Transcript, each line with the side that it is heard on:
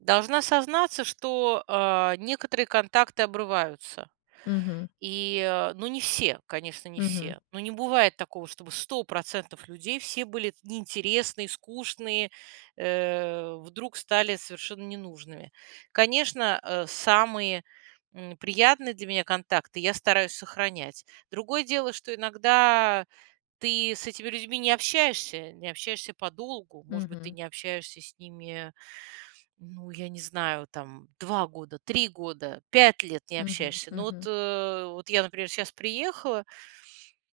right: Должна сознаться, что, а, некоторые контакты обрываются,
left: Мгм.
right: и, э, ну, не все, конечно, не
left: Мгм.
right: все. Ну, не бывает такого, чтобы 100 % людей, все были в неинтересные, скучные, э, вдруг стали совершенно ненужными. Конечно, э, самые, м, приятные для меня контакты я стараюсь сохранять. Другое дело, что иногда ты с этими людьми не общаешься, не общаешься подолгу. Может быть, ты
left: Мгм.
right: не общаешься с ними, ну, я не знаю, там 2 года, 3 года, 5 лет не
left: Мгм,
right: общаешься. Но вот,
left: мгм.
right: э, вот я, например, щас приехала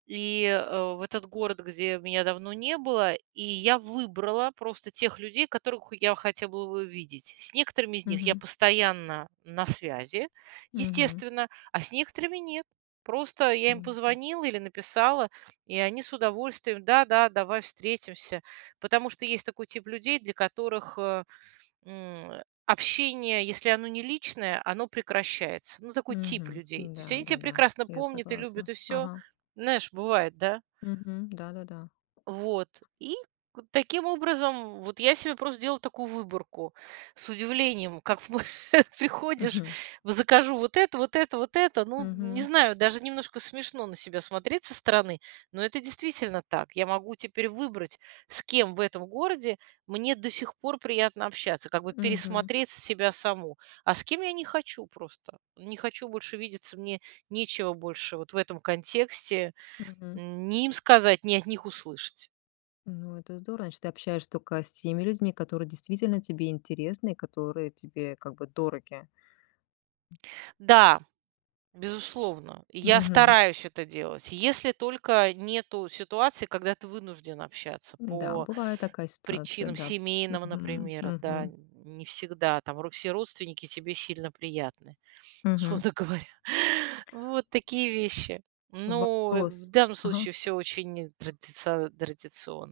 right: и, э, в этот город, где меня давно не было, и я выбрала просто тех людей, которых я хотела бы увидеть. С некоторыми из них я
left: Мгм.
right: постоянно на связи,
left: Мгм.
right: естественно, а с некоторыми нет. Просто я им
left: Мгм.
right: позвонила или написала, и они с удовольствием: "Да-да, давай встретимся". Потому что есть такой тип людей, для которых, э, м, общение, если оно не личное, оно прекращается. Ну, такой тип
left: Мгм.
right: людей. То есть
left: Да
right: они тя
left: да да,
right: прекрасно
left: я
right: помнят и любят,
left: согласна.
right: и всё.
left: Ага.
right: Знаешь, бывает, да?
left: Мгм. Да да да.
right: Вот, и к таким образом, вот я себе просто делаю такую выборку, с удивлением как приходишь
left: Мгм.
right: в закажу вот это, вот это, вот это, ну, не
left: Мгм.
right: знаю, даже немножко смешно на себя смотреть со стороны, но это действительно так, я могу теперь выбрать, с кем в этом городе мне до сих пор приятно общаться, как бы
left: Мгм.
right: пересмотреть себя саму, а с кем я не хочу просто. Не хочу больше видеться, мне нечего больше вот в этом контексте,
left: Мгм.
right: м, ни им сказать, ни от них услышать.
left: Ну, это здорово. Значит, ты общаешься тока с теми людьми, которые действительно тебе интересны и которые тебе, как бы, дороги.
right: Да, безусловно, я
left: Мгм.
right: стараюсь это делать, если только нету ситуации, когда ты вынужден общаться
left: Да,
right: по
left: бывает такая ситуация,
right: причинам
left: да.
right: семейным,
left: Мгм,
right: например, да.
left: мгм.
right: Не всегда там ру все родственники тебе сильно приятны,
left: Мгм.
right: условно говоря. Вот такие вещи. Но, э, в
left: Вопрос.
right: данном
left: Ага.
right: случае всё очень традициа традиционно.